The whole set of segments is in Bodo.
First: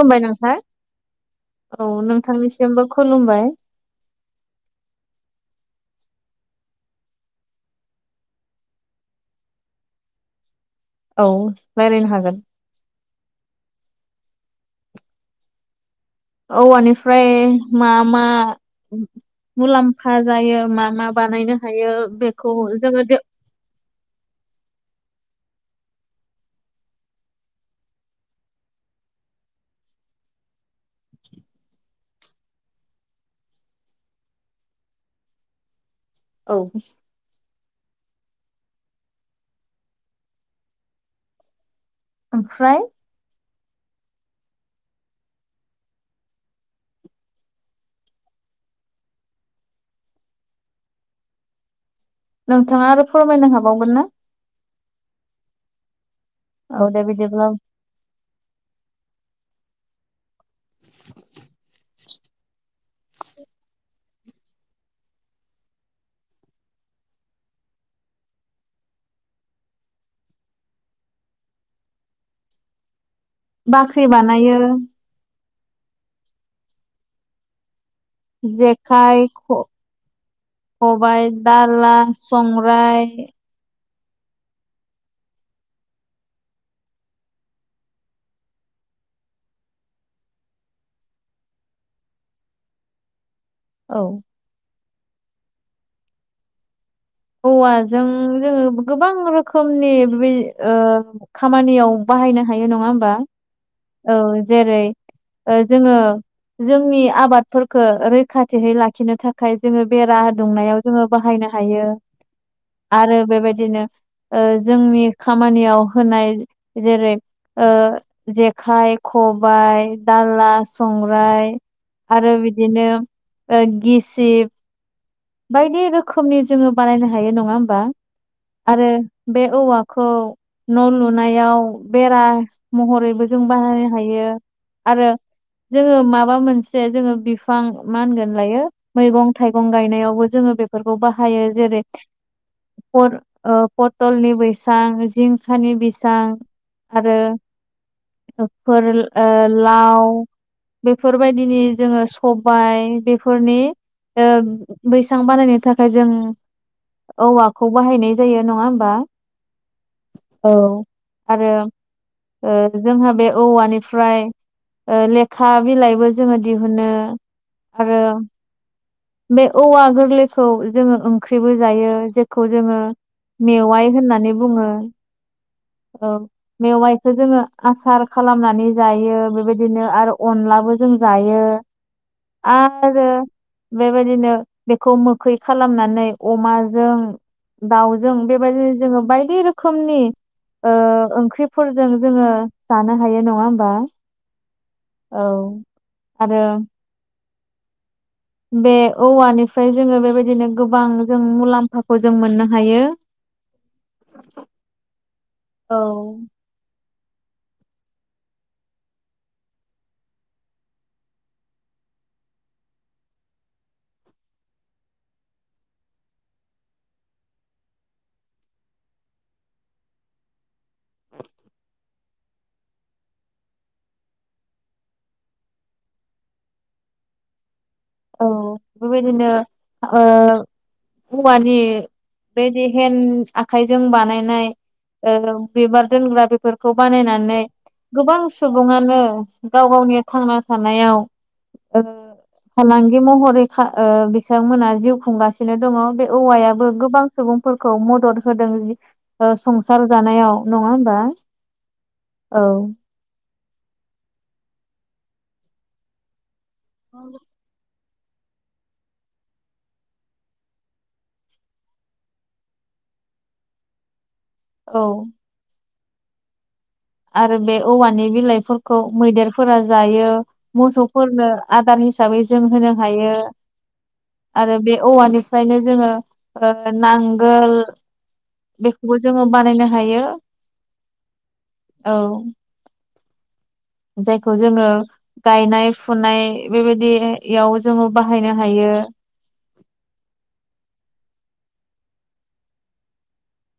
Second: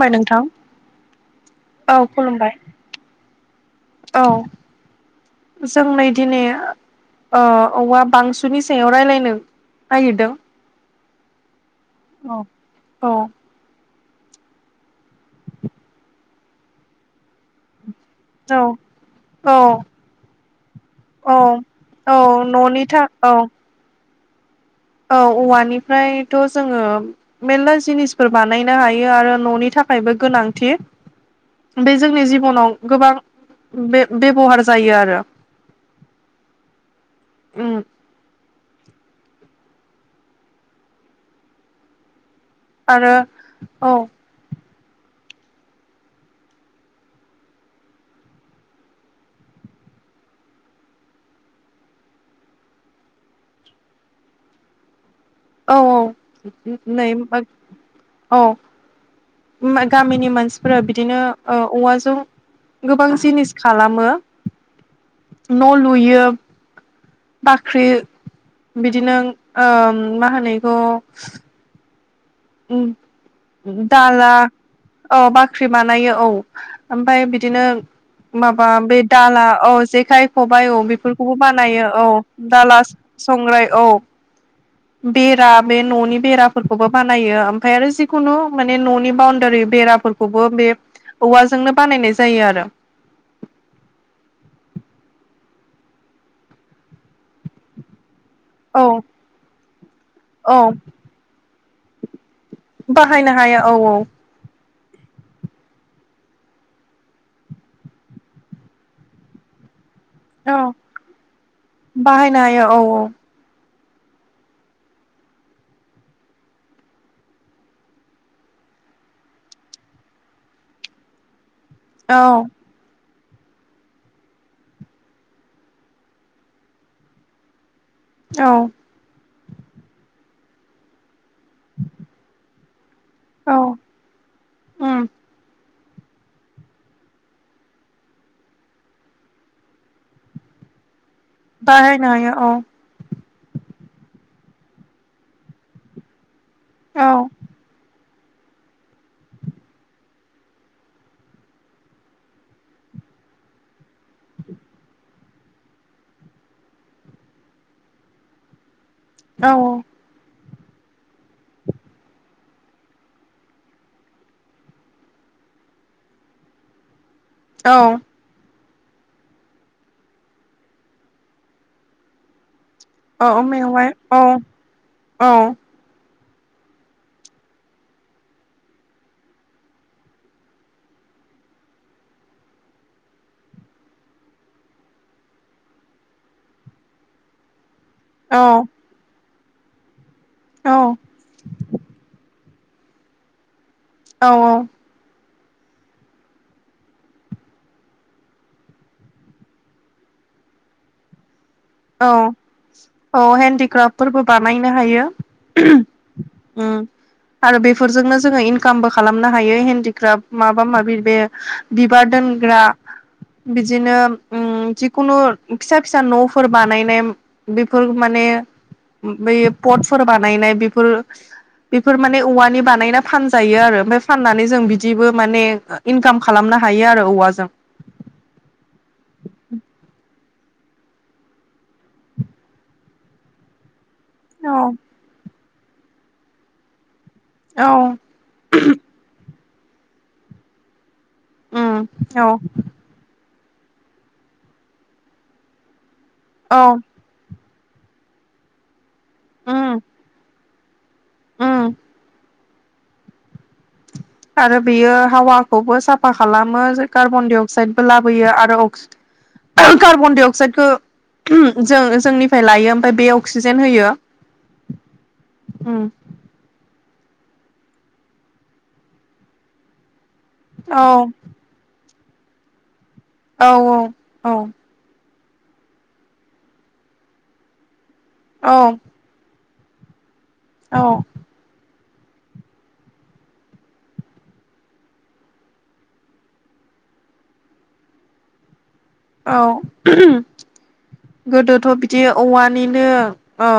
खुुमबाय नोंथां औ नोंथांनिसिमबो खुलुमबाय । औ जों नै दिनै औ ओवा बांसुनि सायाव रायलायनो नागिरदों औ रायज्लायनो हागोन औ । औ औवानिफ्राय मा मा औ मुलाम्फा जायो मा मा औ बानायनो हायो औ बेखौ न'नि था जोङो औ औ औवानिफ्रायथ' जोङो मेरला जिनिसफोर बानायनो हायो । आरो न'नि थाखायबो गोनांथि बे जोंनि जिबनाव गोबां बे बेबहार जायो । आरो [unintelligible] औ उम ओमफ्राय आरो औ नोंथाङा आरो फोरमायनो हाबावगोन ना? औ औ दे नैबा बिदिब्ला औ गामिनि मानसिफोरा बिदिनो औवाजों गोबां जिनिस खालामो न' लुयो बाख्रि बिदिनो ओम मा होनो बेखौ? उ बाख्रि दाला बानायो औ बाख्रि बानायो औ ओमफ्राय बिदिनो माबा बे जेखाइ दाला औ जेखाइ खबाइ औ बेफोरखौबो बानायो दाला । औ दाला संग्राय संग्राय औ बेरा बे न'नि बेराफोरखौबो बानायो ओमफ्राय आरो जिखुनु माने न'नि बाउणडारि बेराफोर खौबो बे औवाजोंनो बानायनाय जायो । आरो औ औवाजों जोङो औ गोबां रोखोमनि बे औ ओ खामानियाव बाहायनो हायो नङा होमबा बाहायनो हायो औ । औ जेरै ओ जोङो जोंनि आबादफोरखो रैखाथियै लाखिनो थाखाय जोङो बेरा दुंनायाव जोङो बाहायनो हायो । ाहाय न औ औ आरो बेबायदिनो जोंनि खामानियाव होनाय जेरै जेखाइ, खबायाइ, दाला, संग्राय आरो औ बिदिनो गिसिब बायदि रोखोमनि जोङो बानायनो हायो नङा होमबा । औ बे औवाखौ न' लुनायाव बेरा महरै जों औ बाहायनो हायो उम आरो । जोङो माबा मोनसे जोङो बिफां मा होनगोन लायो मैगं थाइगं गायनायाव जोङो बेफोरखौ बाहायो जेरै बाहायनो हायो औ प-पथलनि बैसां जिंखानि बैसां औ आरो फोर लाव बेफोरबायदिनि जोङो सबाय बेफोरनि बैसां बानायनो थाखाय जों औवाखौ बाहायनाय जायो नङा होमबा औ औ आरो जोंहा बे औवानिफ्राय लेखा बिलाइबो जोङो दिहुनो औ आरो बे औवा गोरलैखौ जोङो ओंख्रिबो जायो । जेखौ जोङो औ मेवाइ औ होननानै बुङो औ । औ मेवाइखौ जोङो आसार खालामनानै जायो । बेबायदिनो आरो अनलाबो जों जायो आरो बेबायदिनो बेखौ मोखै खालामनानै अमाजों दाउजों बेबायदिनो जोङो बायदि रोखोमनि औ ओंख्रिफोरजों जोङो जानो हायो नङा होमबा औ औ औ आरो बे औवानिफ्राय जोङो बेबायदिनो गोबां जों मुलाम्फा औ औ हेन्डक्राफ्टफोरबो बानायनो हायो औ उम आरो बेफोरजोंनो जोङो इनकामबो खालामनो हायो हेन्दिक्राफ्ट माबा माबि बे बिबार दोनग्रा बिदिनो जिखुनु फिसा फिसा न' फोर बानायनाय बेफोर माने बे पटफोर बानायनाय बेफोर बेफोर माने औवानि बानायना फानजायो आरो ओमफफ्राय फाननानै जों बिदिबो माने इनकाम खालामनो हायो आरो औवाजों औ बेबायदिनो ओ औवानि बेदि हेन्द आखाइजोंबानो औ बानायनाय बिबार दोनग्रा बेफोर खौ बानायनानै गोबां सुबुङानो गाव गावनि थांना थानायाव उ ओ औ फालांगि महरै बिथांमोनहा जिउ खुंगासिनो दङ बे औ औवायाबो गोबां सुबुंफोरखौ मदद होदों उम संसार जानायाव नङा होमबा उम औ आरो बेयो हावाखौबो साफा खालामो औ कार्बन डाइ अक्साइदबो लाबोयो आरो अक् कारबन दाइ अक्साइडखौ जों जोंनिफ्राय लायो ओमफ्राय बे अक्सिजेन होयो औ उम आरो बे औवानि बिलाइफोरखौ मैदेरफोरा जायो औ मोसौफोरनो आदार हिसाबै जों होनो हायो औ आरो औ बे औवानि ओफ्रायनो जोङो ओ नांगोल बेखौबो जोङो बानायनो हायो। औ औ जायखौ जोङो गायनाय फुनाय बेबायदियाव जोङो बाहायनो हायो। औ गोदोथ' बिदि औवानिनो अ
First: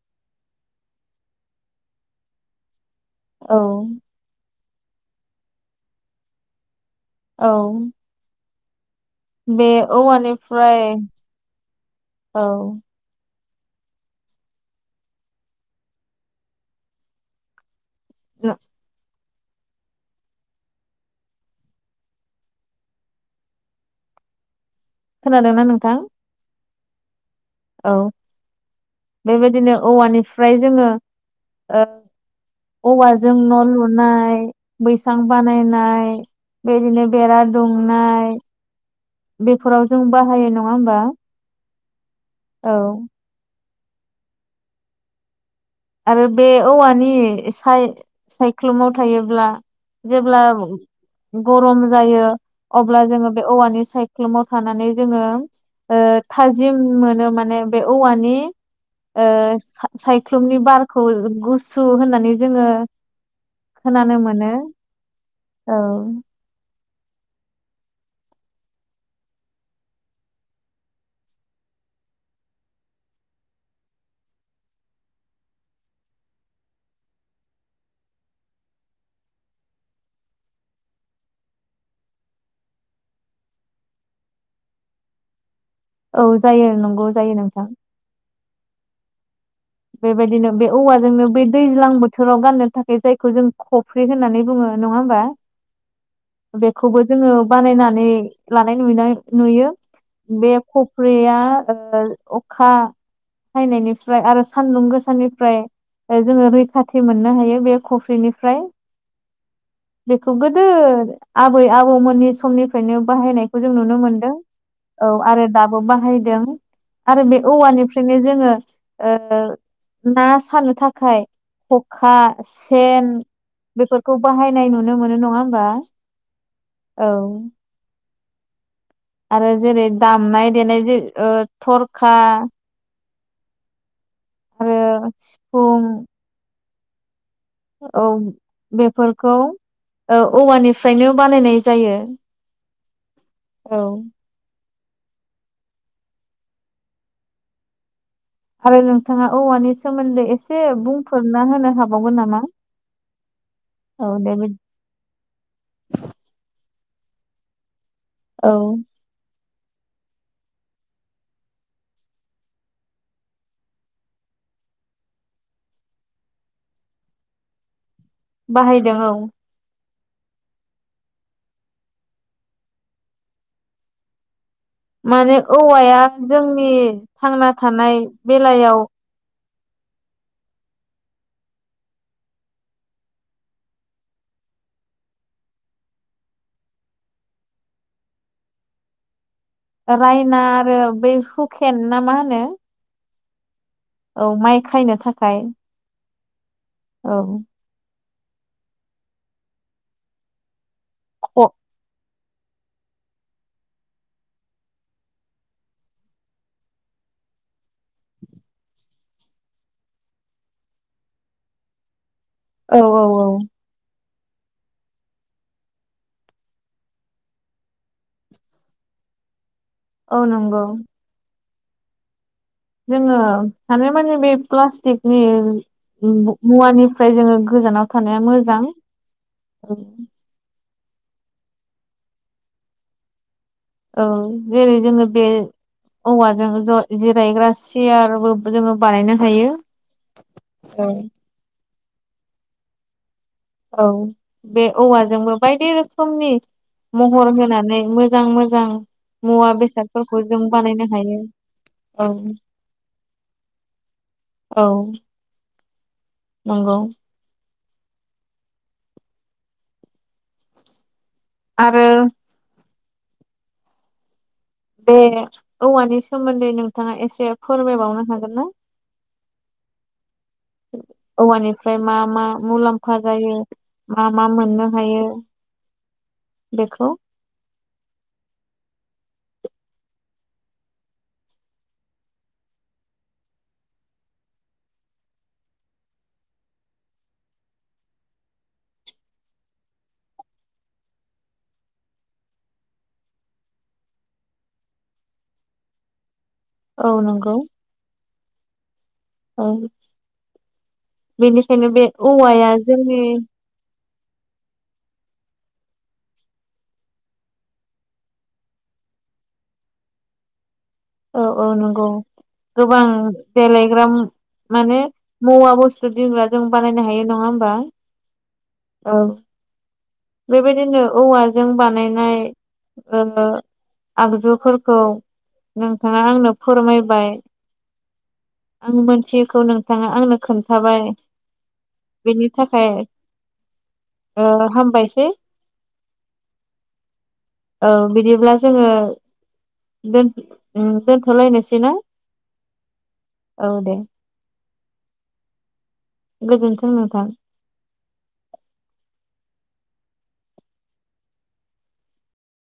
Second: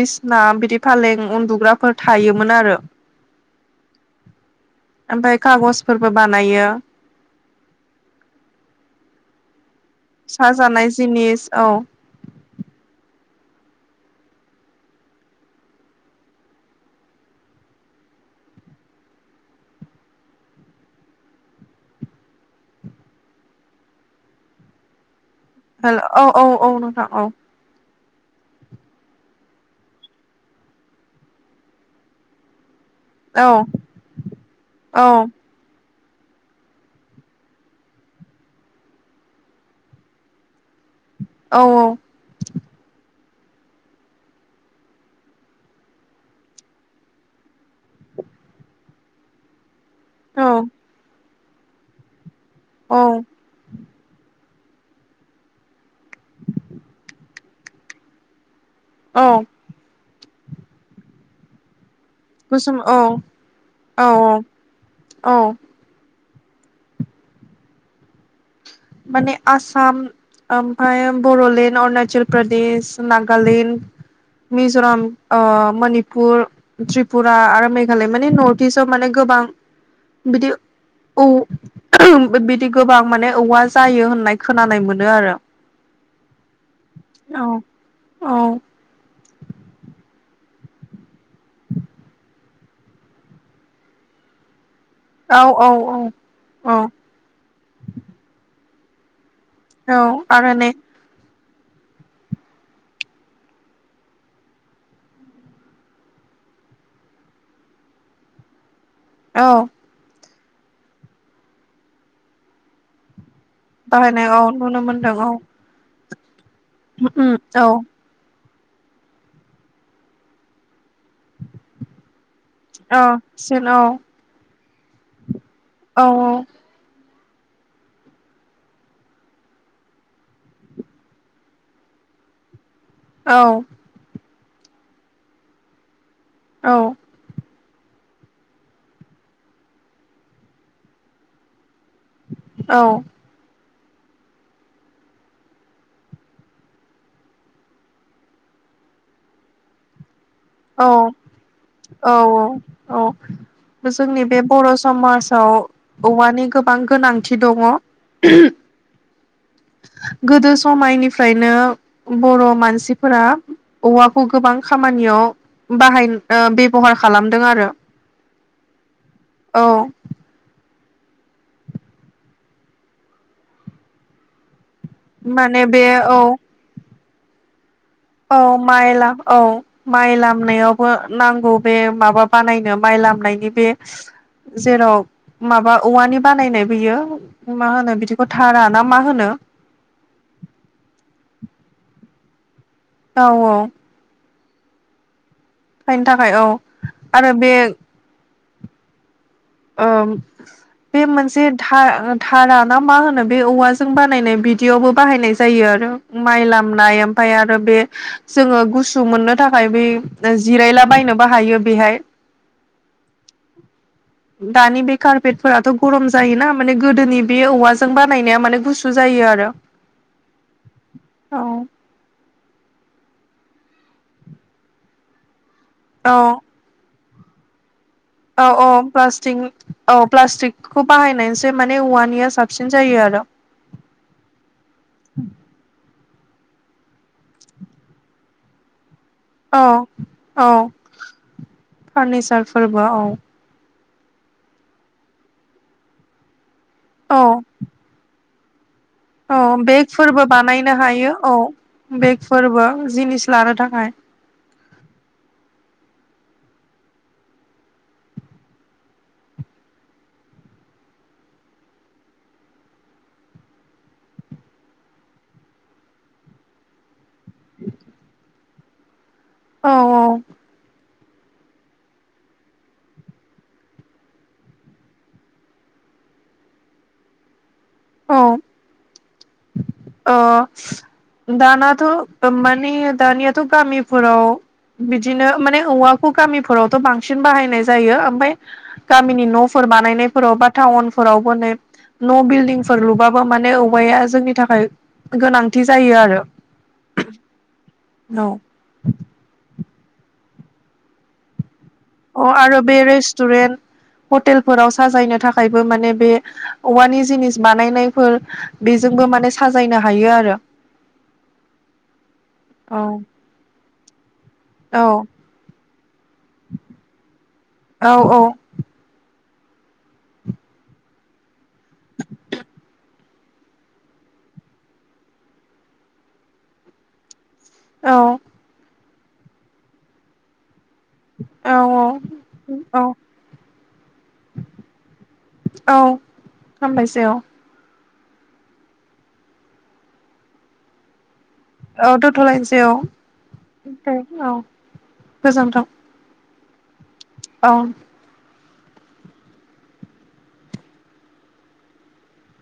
बिसना बिदि फालें उन्दुग्राफोर थायोमोन आरो। औ ओमफ्राय कागजफोरबो बानायो। औ बे साजानाय औवानिफ्राय जिनिस औ औ द [unintelligible] खोनादोंना नोंथां हेल' औ औ औ नोंथां औ औ बेबायदिनो औवानिफ्राय जोङो औवाजों औ न' लुनाय औ बैसां बानायनाय बेदिनो बेरा दुंनाय बेफोराव जों बाहायो नङा होमबा? औ औ औ आरो बे औवानि साय-सायख्लुमाव थायोब्ला जेब्ला औ गरम जायो औ अब्ला जोङो बे औवानि सायख्लुमाव थानानै जोङो ओ थाजिम मोनो माने बे औवानि ओ औ सा-सायख्लुमनि बारखौ गुसु होननानै जोङो गोसोम औ औ खोनानो मोनो औ। माने आसाम ओमफाय बड'लेण्ड अरुणाचल प्रदेश नागालेण्ड मिज'राम ओ मनिपुर त्रिपुरा आरो मेघालय माने नर्थ इस्टआव माने गोबां बिदि औ बिदि गोबां माने औवाज जायो होननाय खोनानाय मोनो आरो। औ जायो नंगौ जायो औ नोंथां। औ बेबायदिनो बे औवाजोंनो बे दैज्लां बोथोराव गाननो थाखाय जायखौ जों खफ्रि होननानै बुङो नङा होम बा औ औ औ औ बेखौबो जोङो बानायनानै लानाय नुनायोना नुयो औ बे आरो नै ख फ्रिया ओ अखा हायनायनिफ्राय आरो सानदुं गोसानिनिफ्राय जोङो रैखाथि मोननो हायो बे खफ्रिनिफ्राय। औ बेखौ गोदो आबै आबौमोननि समनिफ्रायनो बाहायनाय जों नुनो बाहायनाय मोनदों। औ नुनो औ मोनदों आरो दाबो बाहायदों आरो बे औ औ औवानिफ्रायनो जोङो ओ ओ ना सानो थाखाय ख'खा औ सेन सेन औ बेफोरखौ बाहायनाय नुनो मोनो नङा होमबा? औ औ। औ आरो जेरै दामनाय देनाय जे थ'रखा औ आरो सिफुं औ। औ बेफोरखौ औवानिफ्रायनो बानायनाय जायो औ औ आरो नोंथाङा औवानि सोमोन्दै एसे औ बुंफोरना होनो औ हाबावगोन नामा औ औ जोंनि बे बर' समाजाव औवानि गोबां गोनांथि दङ औ गोदो समायनिफ्रायनो बर' मानसिफोरा औवाखौ गोबां खामानियाव बाहाय बेबहार खालामदों आरो बाहायदों औ औ माने बे औवाया औ जोंनि थांना थानाय औ बेलायाव माइेला औ माइ लामनायावबो नांगौ बे माबा बानायनो माइ लामनायनि बे जेराव माबा औवानि बानायनाय बियो मा होनो बिदिखौ थारा ना मा होनो रायना आरो बै हुकेन ना मा होनो औ औ औ माइ खायनो थाखाय खायनो थाखाय औ औ आरो बे औ बे मोनसे ख' था थाना ना मा होनो बे औवाजों बानायनाय बिदियावबो बाहायनाय जायो आरो माइ लामनाय ओमफ्राय आरो बे जोङो गुसु मोननो थाखाय बे जिरायला बायनोबो हायो बेहाय औ औ औ दानि बे कारपेटफोराथ' गरम जायोना माने गोदोनि बे औवाजों बानायनाया माने गुसु जायो आरो [inaudible] औ नंगौ औ जोङो हानायमानि बे प्लास्टिकनि मुवानि फ्राय जोङो गोजानाव थानाया औ मोजां औ प्लास्टिं औ प्लास्टिकखौ बाहायनायसो माने औवानिया साबसिन जायो आरो औ जेरै जोङो बे औवाजों ज-जिरायग्रा सियारबो जोङो बानायनो हायो। औ औ फार्निचारफोरबो औ औ बे औवाजोंबो बायदि रोखोमनि औ महर होनानै मोजां मोजां मुवा औ बेसादफोरखौ बेगफोरबो जों बानायनो हायो औ औ बेगफोरबो जिनिस लानो थाखाय औ नंगौ आरो बे औवानि सोमोन्दै नोंथाङा एसे फोरमायबावनो हागोन ना? औ औ औवानिफ्राय मा मा मुलाम्फा जायो। मा मा मोननो हायो बेखौ अ अ दानाथ' माने दानियाथ' गामिफोराव बिदिनो माने औवाखौ गामिफोरावथ' बांसिन बाहायनाय जायो ओमफाय गामिनि न'फोर बानायनायफोराव बा टाउनफोरावबो नै न' बिल्डिंफोर लुबाबो माने औवाया जोंनि थाखाय गोनांथि जायो आरो औ नंगौ न' औ बेनिखायनो बे अ औवाया आरो बे जोंनि रेस्टुरेन्ट हटेलफोराव साजायनो थाखायबो माने बे औवानि जिनिस बानायनायफोर बेजोंबो माने साजायनो हायो आरो। औ औ नंगौ औ गोबां देलायग्रा माने औ मुवा बुस्थु दोनग्रा जों बानायनो हायो नङा होमबा। औ औ औ बेबायदिनो औवाजों बानायनाय आगजुफोरखौ नोंथाङा आंनो फोरमायबाय औ आं मोनथियैखौ नोंथाङा आंनो खोन्थाबाय। औ बेनि थाखाय औ ओ हामबाय औ हामबायसै औ। औ बिदिब्ला जोङो दोन ओ दोन औ दोथ' लायनोसै औ औ दे । [unintelligible] औ गोजोनथों। गोजोन्थों नोंथां। औ।